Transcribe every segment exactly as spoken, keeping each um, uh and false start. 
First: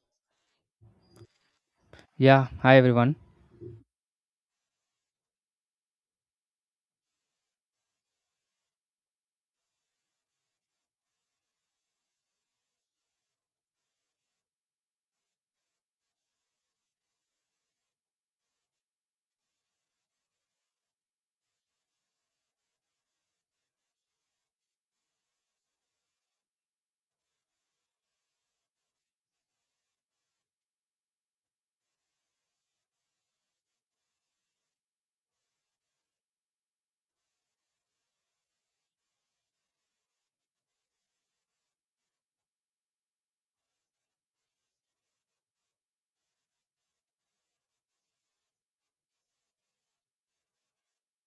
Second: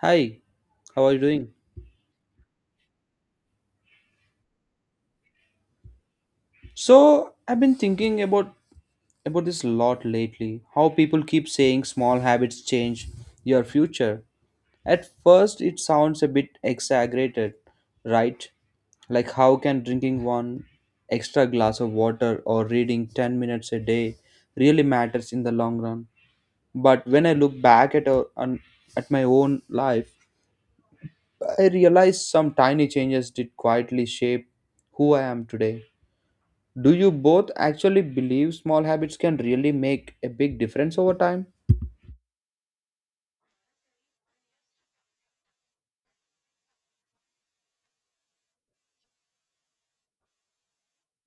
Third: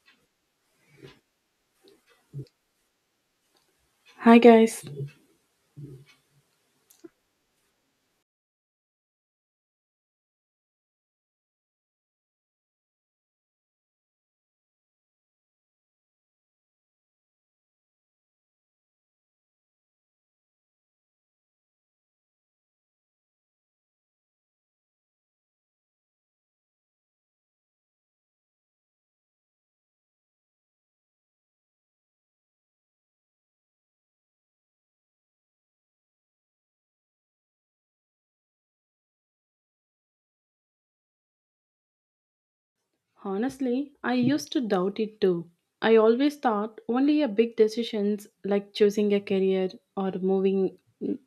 Hi, how are you doing? Yeah, hi everyone. Hi guys. So, I've been thinking about about this a lot lately. How people keep saying small habits change your future. At first, it sounds a bit exaggerated, right? Like how can drinking one extra glass of water or reading ten minutes a day really matters in the long run? But when I look back at our, on, at my own life, I realize some tiny changes did quietly shape who I am today. Do you both actually believe small habits can really make a big difference over time? Honestly, I used to doubt it too. I always thought only a big decisions like choosing a career or moving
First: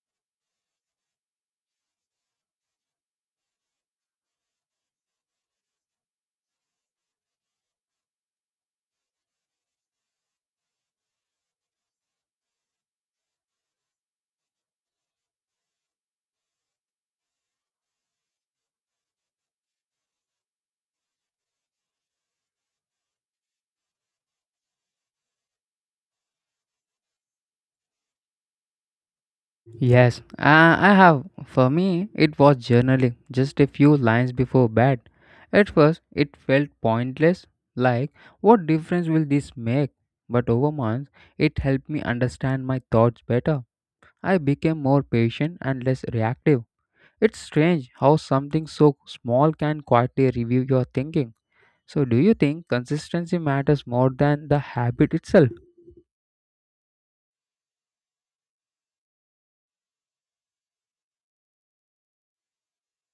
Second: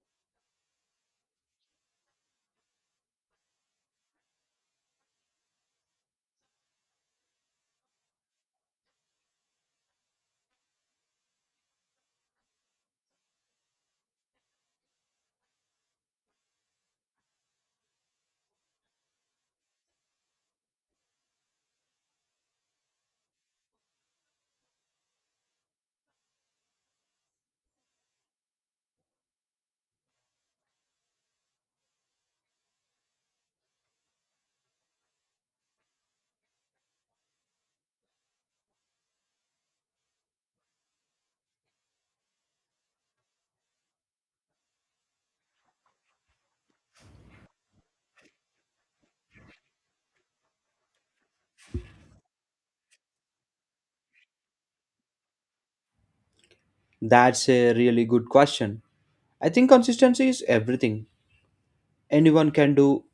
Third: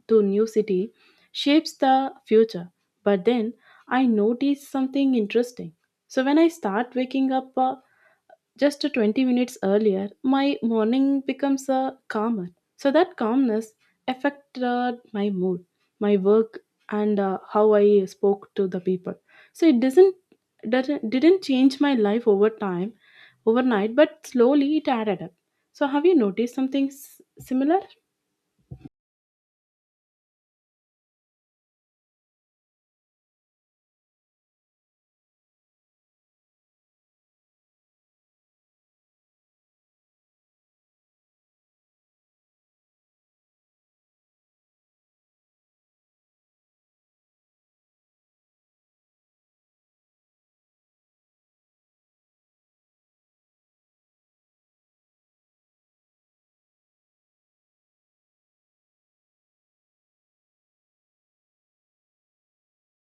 to new city shapes the future. But then I noticed something interesting. So when I start waking up uh, just twenty minutes earlier, my morning becomes uh, calmer. So that calmness affected my mood, my work, and uh, how I spoke to the people. So it doesn't doesn't didn't change my life over time overnight, but slowly it added up. So have you noticed something s- similar? Yes, I, I have. For me, it was journaling, just a few lines before bed. At first, it felt pointless, like, what difference will this make? But over months, it helped me understand my thoughts better. I became more patient and less reactive. It's strange how something so small can quietly review your thinking. So, do you think consistency matters more than the habit itself? That's a really good question. I think consistency is everything. Anyone can do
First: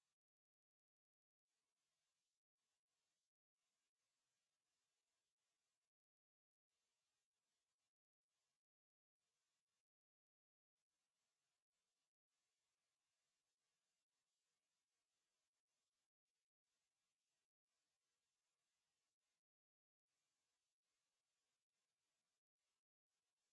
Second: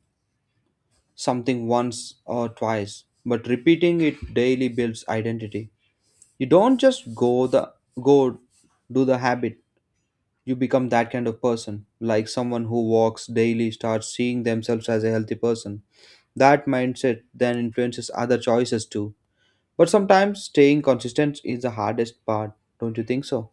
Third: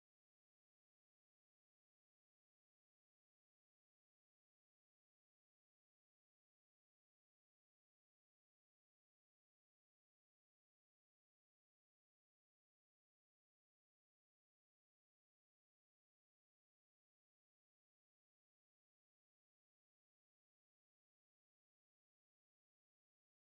something once or twice, but repeating it daily builds identity. You don't just go the go do the habit. You become that kind of person. Like someone who walks daily starts seeing themselves as a healthy person. That mindset then influences other choices too. But sometimes staying consistent is the hardest part, don't you think so?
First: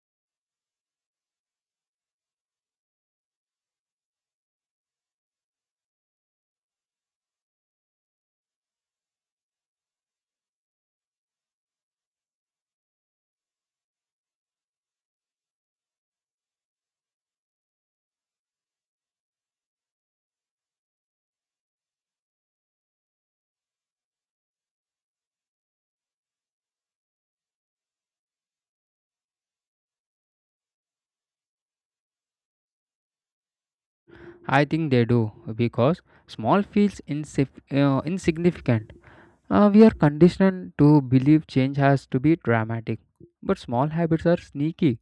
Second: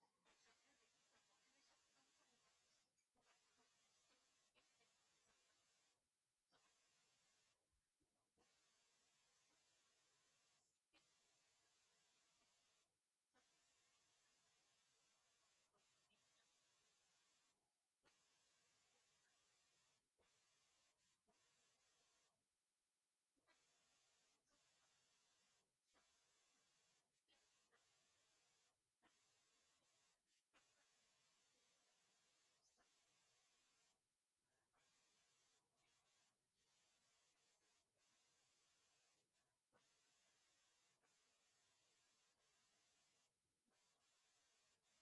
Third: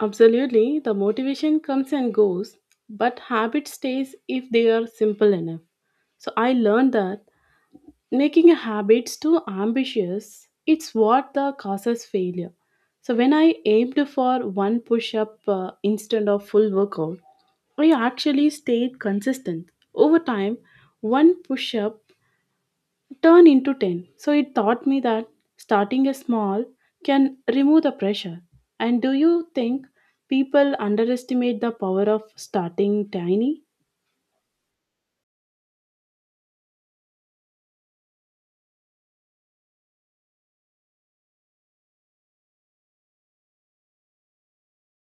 Absolutely, the motivation comes and goes, but habit stays if they are simple enough. So I learned that making a habits too ambitious it's what the causes failure. So when I aimed for one push up uh, instead of full workout, I actually stayed consistent over time. One push up turned into ten. So it taught me that starting a small can remove the pressure. And do you think people underestimate the power of starting tiny? I think they do because small feels insif- uh, insignificant. Uh, we are conditioned to believe change has to be dramatic, but small habits are sneaky.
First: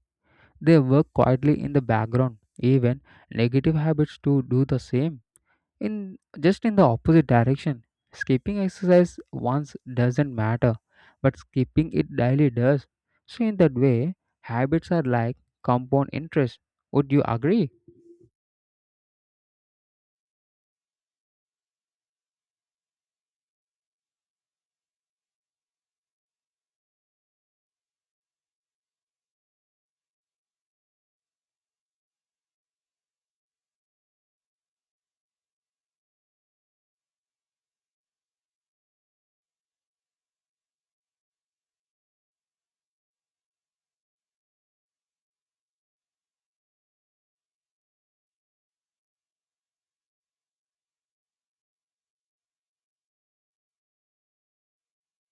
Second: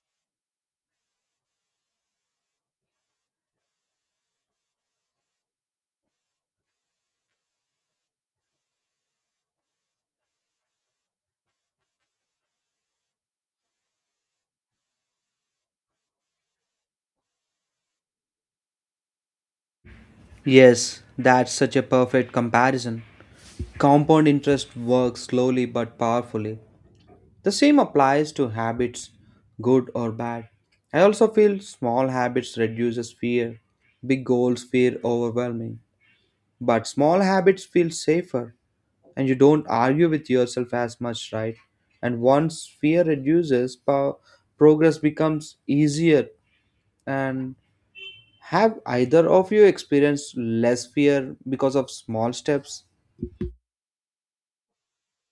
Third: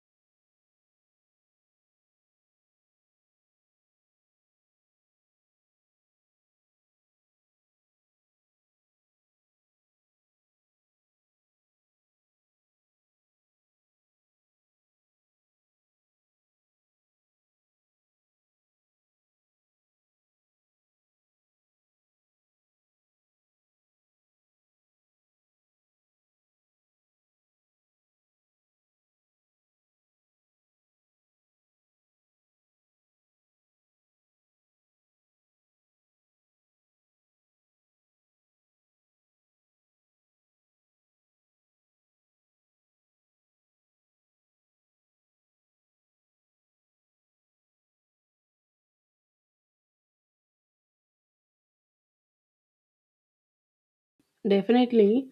They work quietly in the background. Even negative habits to do the same in just in the opposite direction, skipping exercise once doesn't matter, but skipping it daily does. So in that way, habits are like compound interest. Would you agree? Yes, that's such a perfect comparison. Compound interest works slowly but powerfully. The same applies to habits, good or bad. I also feel small habits reduces fear. Big goals feel overwhelming. But small habits feel safer, and you don't argue with yourself as much, right? And once fear reduces, po- progress becomes easier, and have either of you experienced less fear because of small steps? Definitely,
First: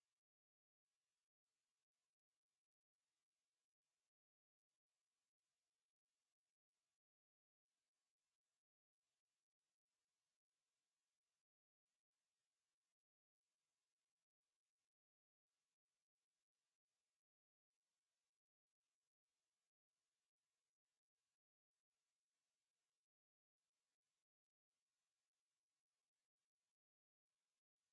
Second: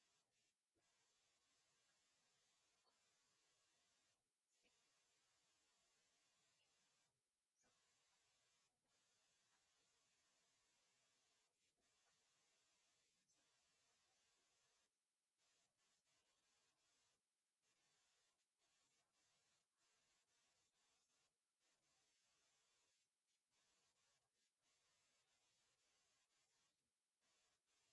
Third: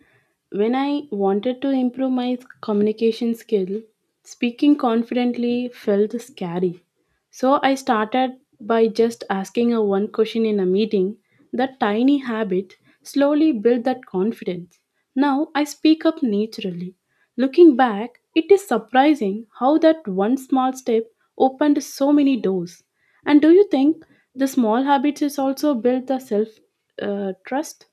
when I wanted to improve my communication skill, speaking confidently felt scary. So I started by just asking a one question in a meeting. That tiny habit slowly built that confidence. Now I speak up naturally. Looking back, it is surprising how that one small step opened so many doors. And do you think the small habits is also built the self uh, trust?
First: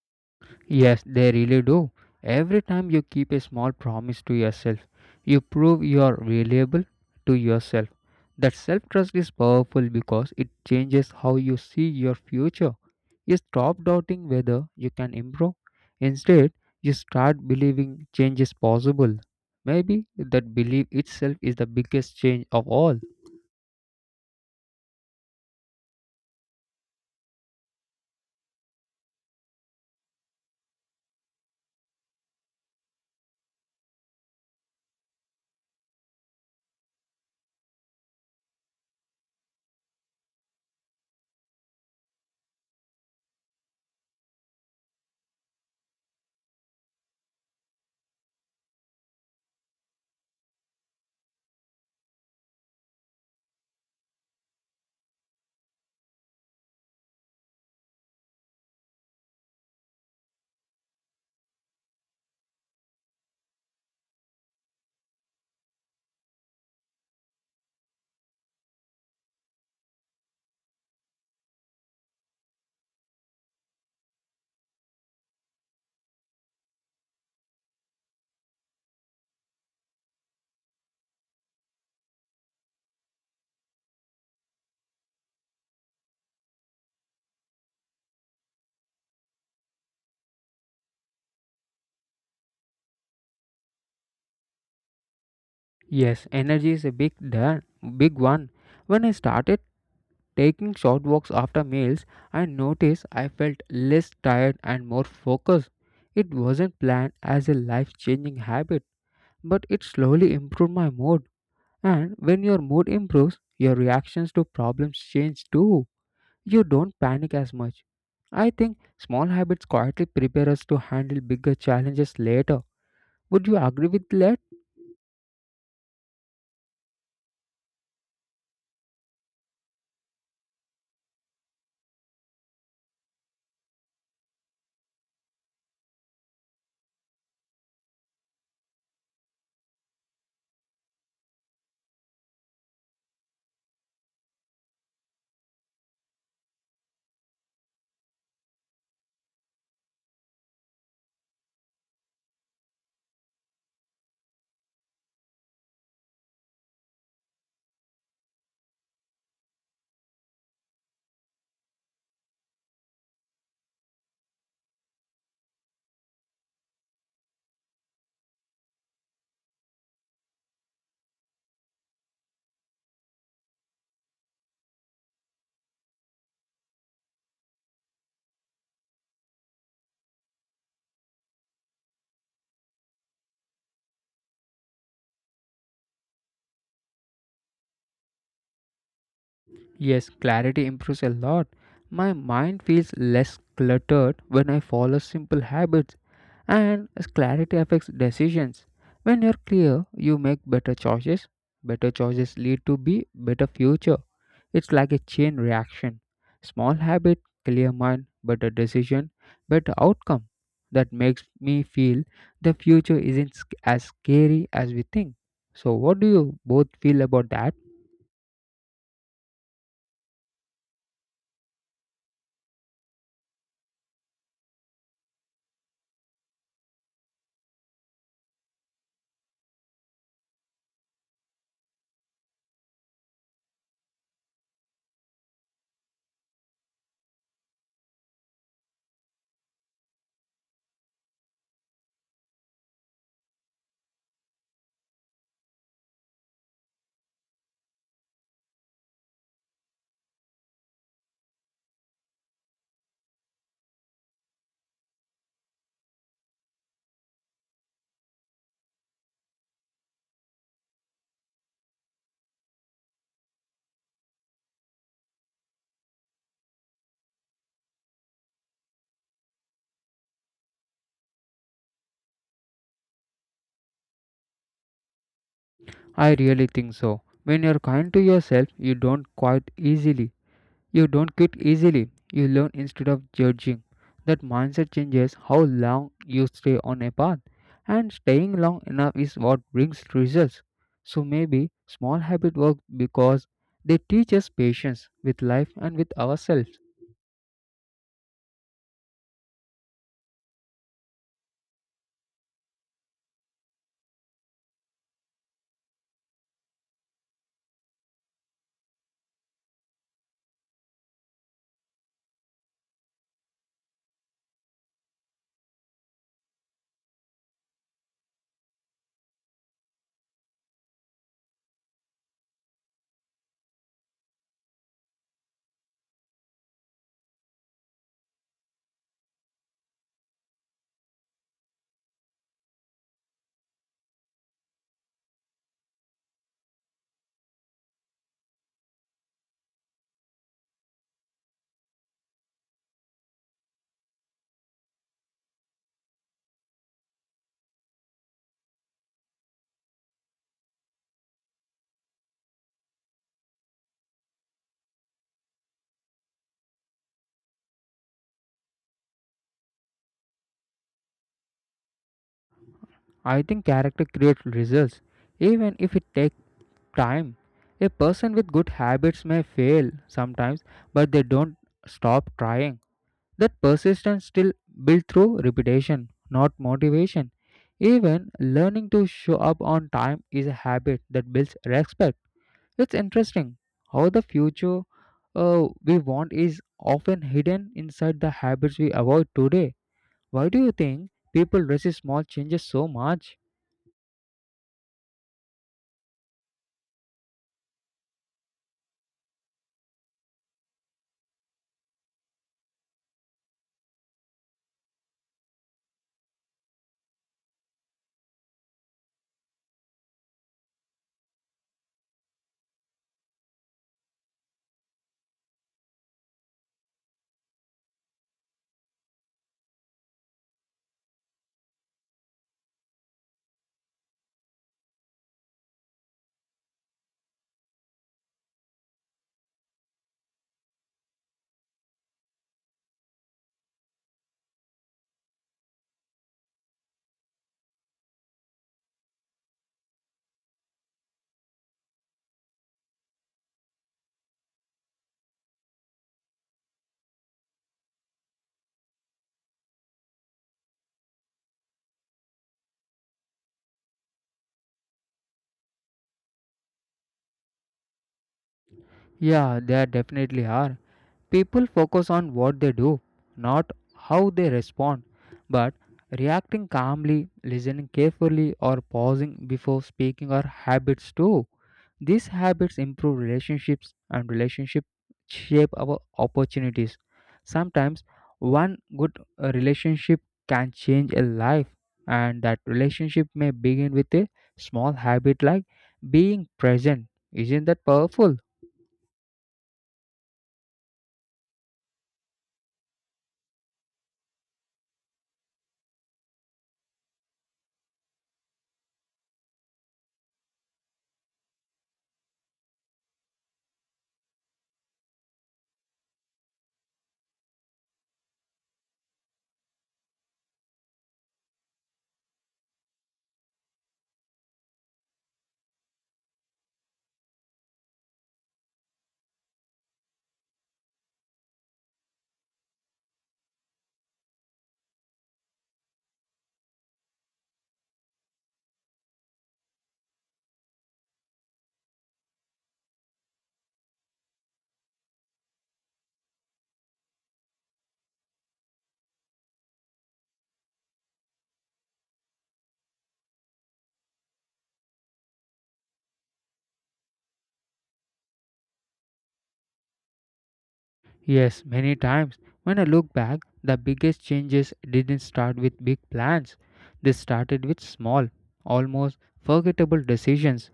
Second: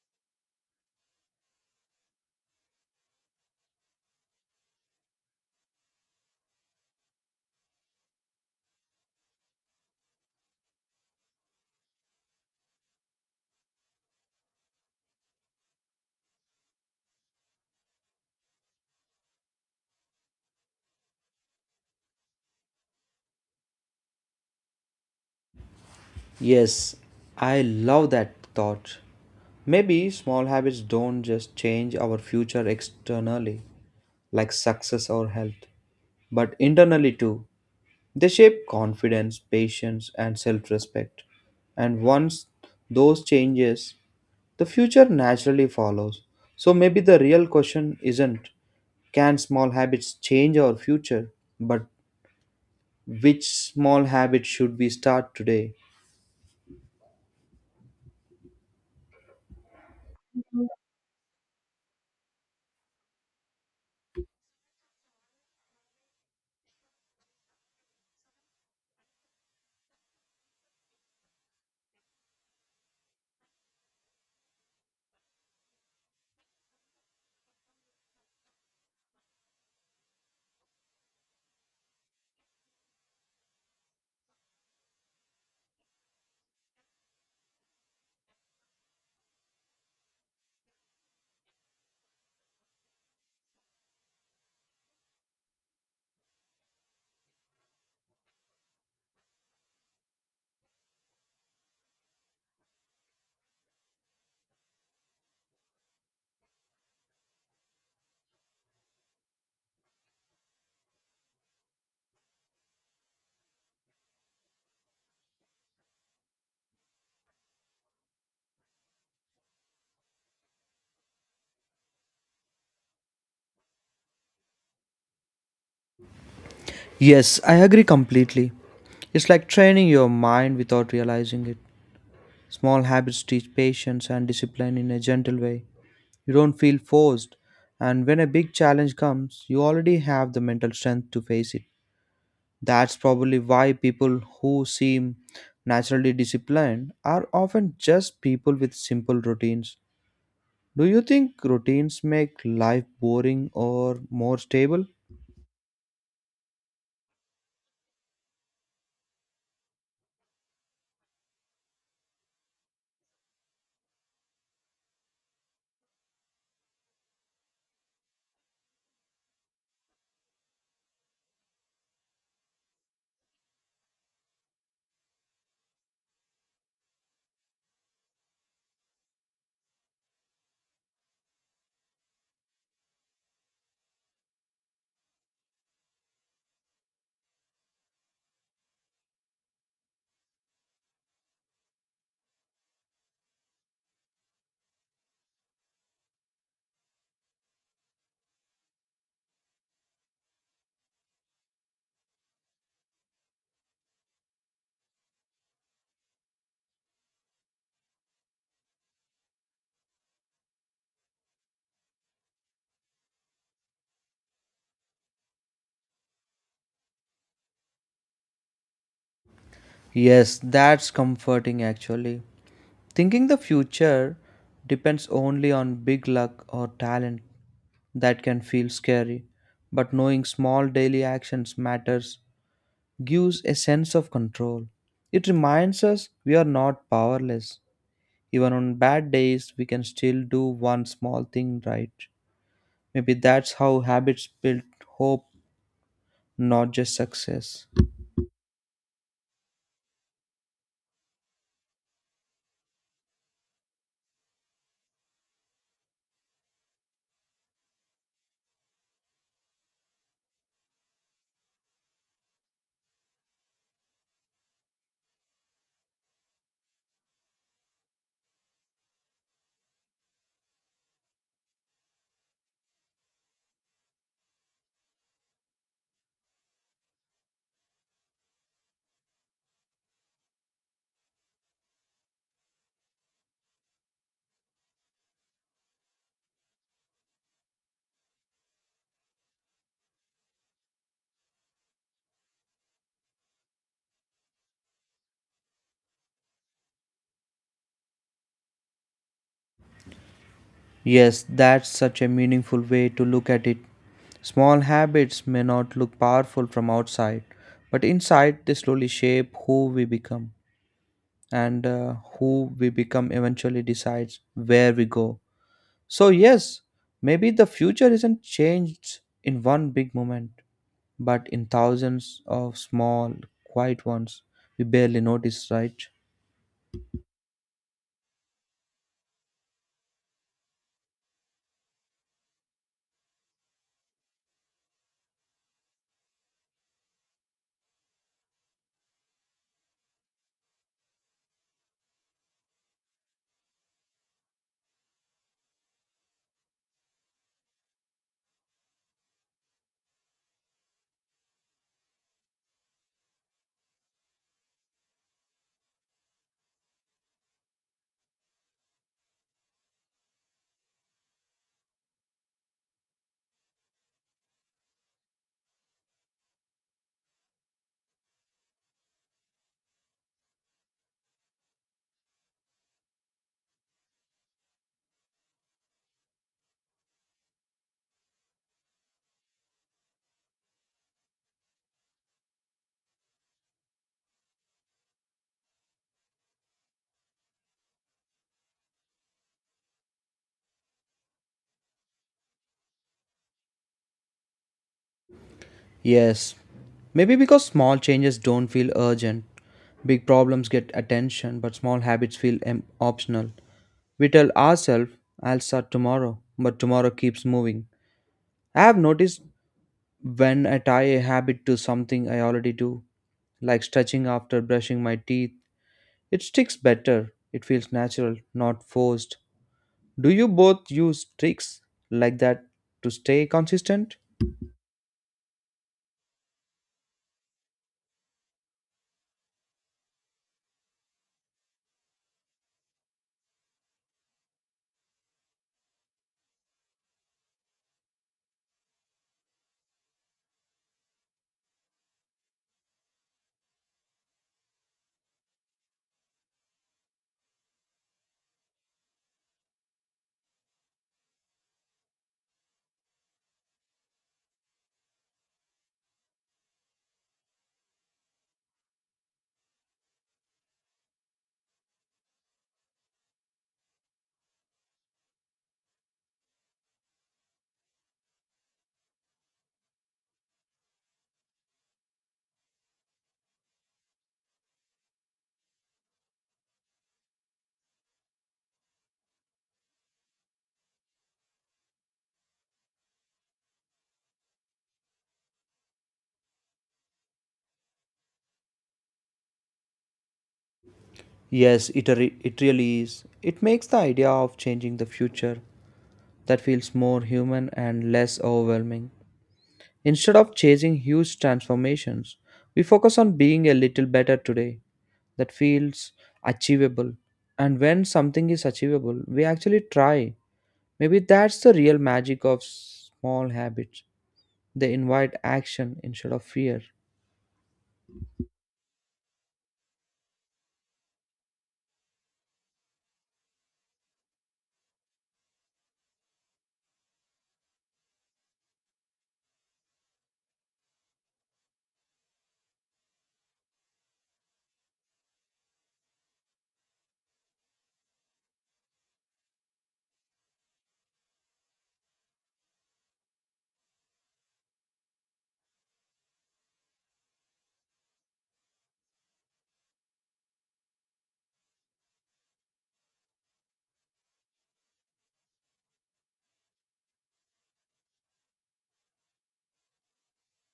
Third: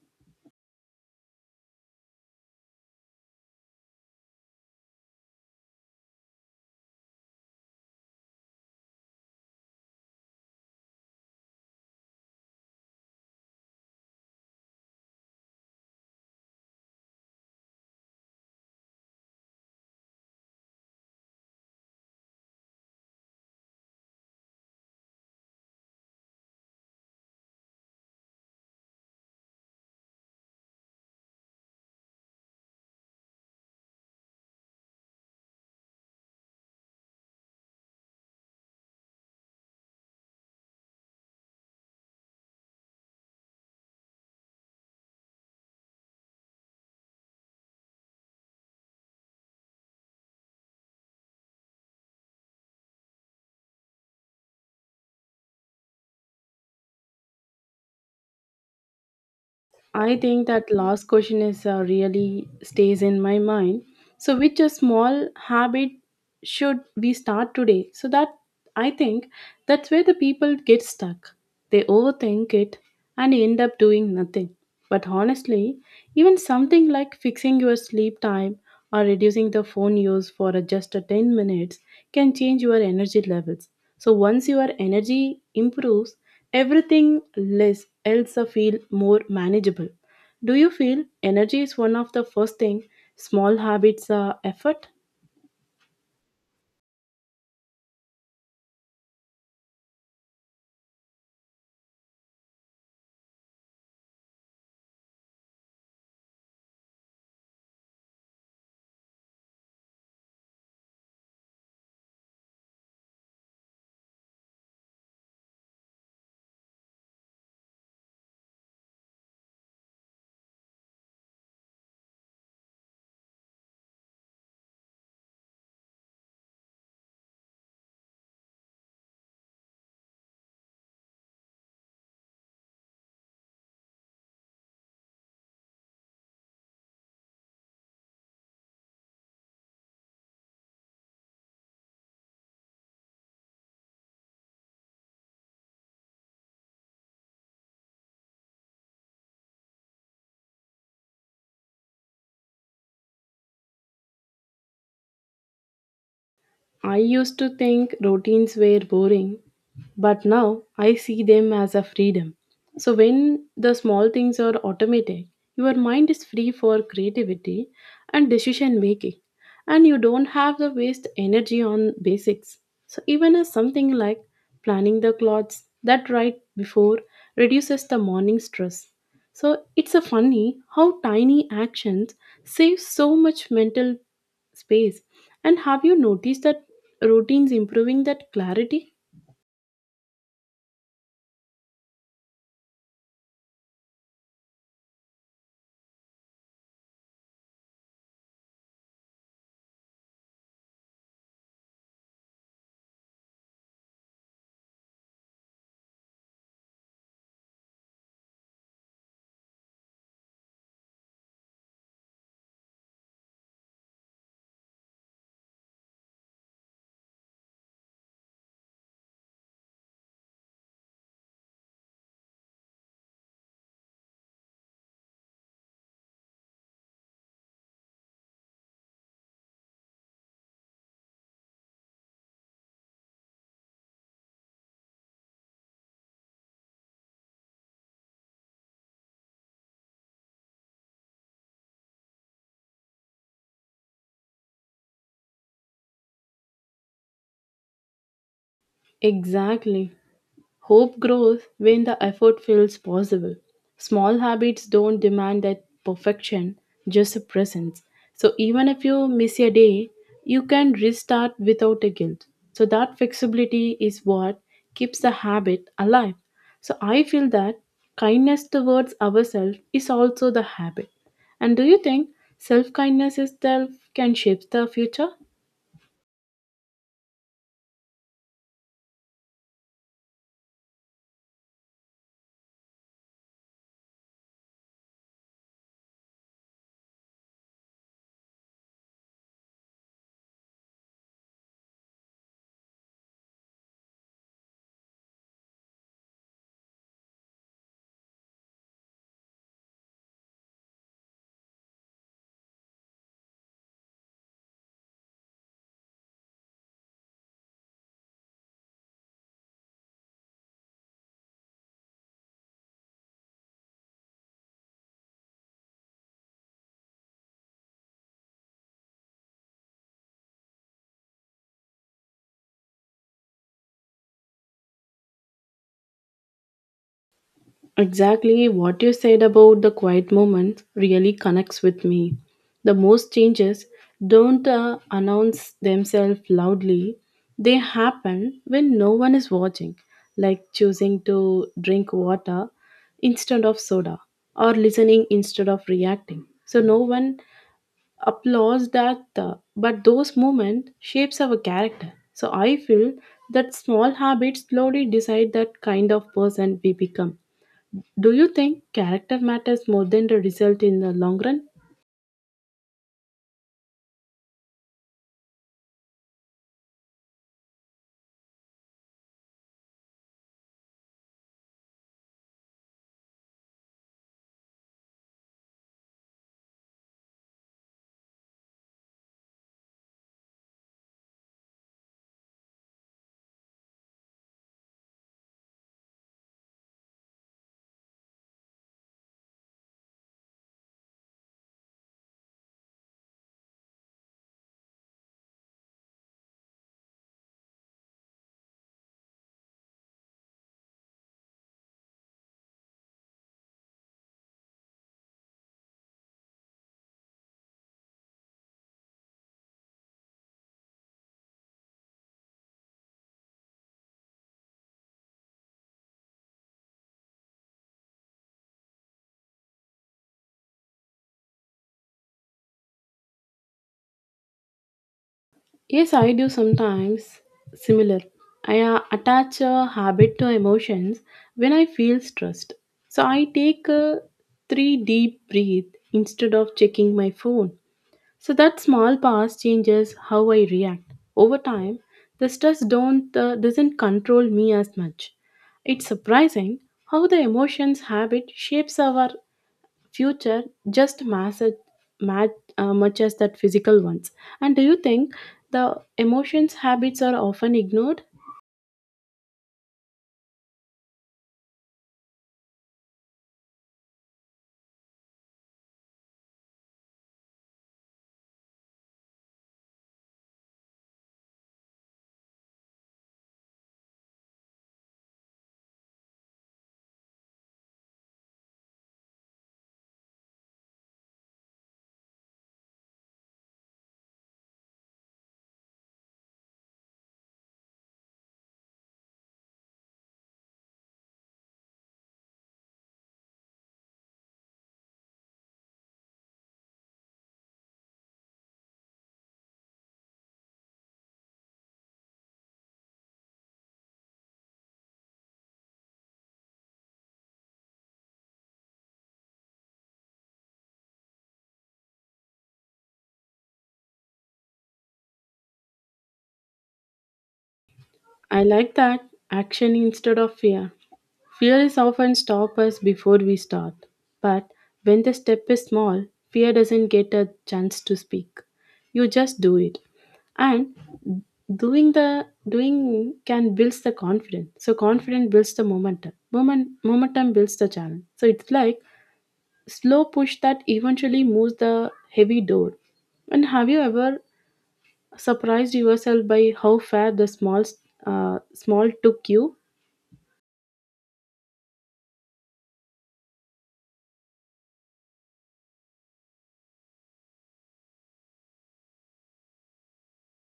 Yes, they really do. Every time you keep a small promise to yourself, you prove you are reliable to yourself. That self trust is powerful because it changes how you see your future. You stop doubting whether you can improve. Instead, you start believing change is possible. Maybe that belief itself is the biggest change of all. Yes, I love that thought. Maybe small habits don't just change our future externally, like success or health, but internally too. They shape confidence, patience, and self respect. And once those changes, the future naturally follows. So maybe the real question isn't can small habits change our future, but which small habit should we start today? I think that last question is uh, really stays in my mind. So, which a small habit should we start today? So that I think that's where the people get stuck. They overthink it and end up doing nothing. But honestly, even something like fixing your sleep time or reducing the phone use for a just a ten minutes can change your energy levels. So once your energy improves, everything less else feel more manageable. Do you feel energy is one of the first thing small habits are effort? Yes, energy is a big da- big one. When I started taking short walks after meals, I noticed I felt less tired and more focused. It wasn't planned as a life-changing habit, but it slowly improved my mood. And when your mood improves, your reactions to problems change too. You don't panic as much. I think small habits quietly prepare us to handle bigger challenges later. Would you agree with that? Yes, I agree completely. It's like training your mind without realizing it. Small habits teach patience and discipline in a gentle way. You don't feel forced, and when a big challenge comes, you already have the mental strength to face it. That's probably why people who seem naturally disciplined are often just people with simple routines. Do you think routines make life boring or more stable? I used to think routines were boring, but now I see them as a freedom. So when the small things are automated, your mind is free for creativity and decision making, and you don't have to waste energy on basics. So even as something like planning the clothes that right before reduces the morning stress. So it's a funny how tiny actions save so much mental space. And have you noticed that routines improving that clarity? Yes, clarity improves a lot. My mind feels less cluttered when I follow simple habits, and as clarity affects decisions. When you're clear, you make better choices. Better choices lead to be better future. It's like a chain reaction. Small habit, clear mind, better decision, better outcome. That makes me feel the future isn't sc- as scary as we think. So, what do you both feel about that? Yes, that's comforting actually. Thinking the future depends only on big luck or talent that can feel scary, but knowing small daily actions matters gives a sense of control. It reminds us we are not powerless. Even on bad days, we can still do one small thing right. Maybe that's how habits build hope, not just success. Exactly. Hope grows when the effort feels possible. Small habits don't demand that perfection, just a presence. So even if you miss a day, you can restart without a guilt. So that flexibility is what keeps the habit alive. So I feel that kindness towards ourselves is also the habit. And do you think self kindness itself can shape the future? I really think so. When you're kind to yourself, you don't quite easily. You don't quit easily, you learn instead of judging. That mindset changes how long you stay on a path, and staying long enough is what brings results. So maybe small habit work because they teach us patience with life and with ourselves. Yes, that's such a meaningful way to look at it. Small habits may not look powerful from outside, but inside they slowly shape who we become, and uh, who we become eventually decides where we go. So, yes, maybe the future isn't changed in one big moment, but in thousands of small, quiet ones we barely notice, right? Exactly what you said about the quiet moments really connects with me. The most changes don't uh, announce themselves loudly, they happen when no one is watching, like choosing to drink water instead of soda or listening instead of reacting. So no one applauds that, uh, but those moments shapes our character. So I feel that small habits slowly decide that kind of person we become. Do you think character matters more than the result in the long run? I think character creates results, even if it takes time. A person with good habits may fail sometimes, but they don't stop trying. That persistence still built through repetition, not motivation. Even learning to show up on time is a habit that builds respect. It's interesting how the future uh, we want is often hidden inside the habits we avoid today. Why do you think people resist small changes so much? Yes, maybe because small changes don't feel urgent. Big problems get attention, but small habits feel em- optional. We tell ourselves, I'll start tomorrow, but tomorrow keeps moving. I have noticed when I tie a habit to something I already do, like stretching after brushing my teeth, it sticks better. It feels natural, not forced. Do you both use tricks like that to stay consistent? Yes, I do sometimes. Similar. I uh, attach a habit to emotions when I feel stressed. So I take a three deep breath instead of checking my phone. So that small pause changes how I react. Over time, the stress don't uh, doesn't control me as much. It's surprising how the emotions habit shapes our future just mass as mat, uh, much as that physical ones. And do you think the emotions habits are often ignored? Yeah, there definitely are. People focus on what they do, not how they respond. But reacting calmly, listening carefully, or pausing before speaking are habits too. These habits improve relationships, and relationships shape our opportunities. Sometimes one good uh, relationship can change a life, and that relationship may begin with a small habit like being present. Isn't that powerful? Yes, it, re- it really is. It makes the idea of changing the future that feels more human and less overwhelming. Instead of chasing huge transformations, we focus on being a little better today, that feels achievable. And when something is achievable, we actually try. Maybe that's the real magic of small habits. They invite action instead of fear. I like that, action instead of fear. Fear is often stop us before we start, but when the step is small, fear doesn't get a chance to speak. You just do it, and doing the doing can builds the confidence. So confidence builds the momentum Moment, momentum builds the challenge. So it's like slow push that eventually moves the heavy door. And have you ever surprised yourself by how far the small uh, small took you? Yes, many times. When I look back, the biggest changes didn't start with big plans. They started with small, almost forgettable decisions.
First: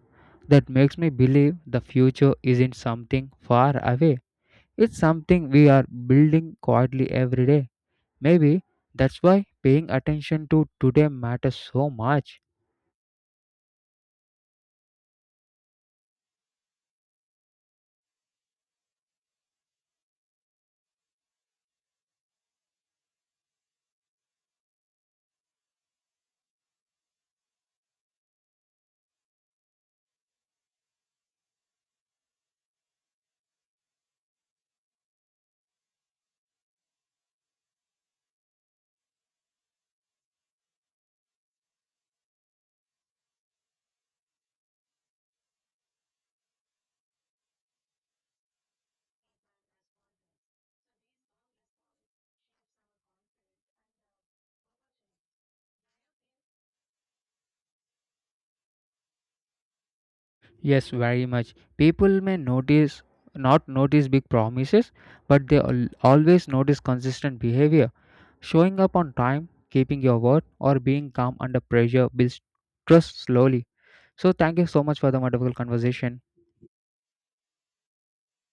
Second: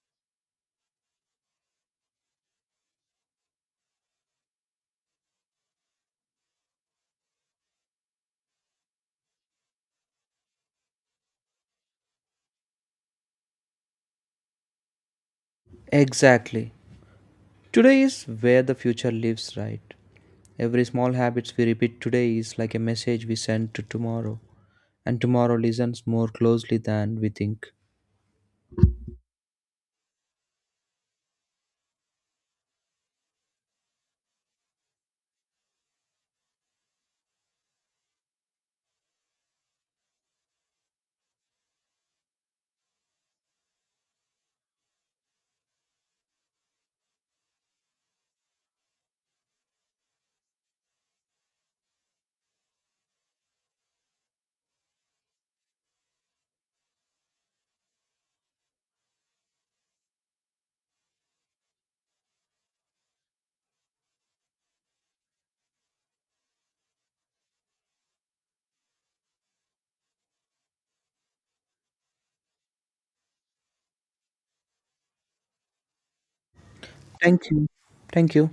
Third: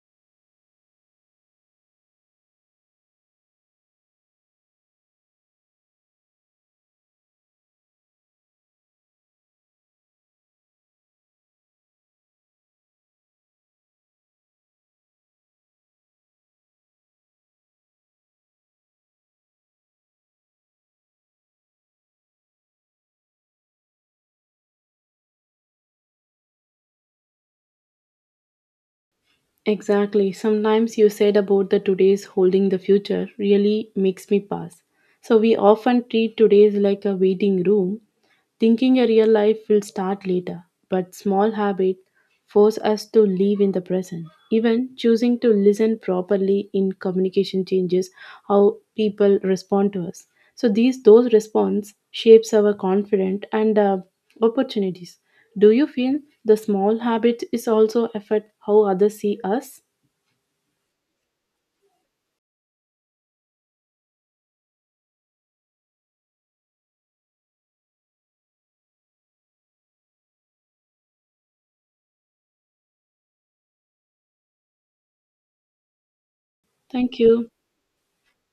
That makes me believe the future isn't something far away. It's something we are building quietly every day. Maybe that's why paying attention to today matters so much. Exactly. Today is where the future lives, right? Every small habits we repeat today is like a message we send to tomorrow, and tomorrow listens more closely than we think. Exactly. Sometimes you said about the today's holding the future really makes me pass. So we often treat today's like a waiting room, thinking your real life will start later, but small habits force us to live in the present. Even choosing to listen properly in communication changes how people respond to us. So these those response shapes our confidence and uh, opportunities. Do you feel the small habit is also affect how others see us? Yes, very much. People may notice not notice big promises, but they al- always notice consistent behavior. Showing up on time, keeping your word, or being calm under pressure builds trust slowly. So, thank you so much for the wonderful conversation. Thank Thank you. you. Thank you.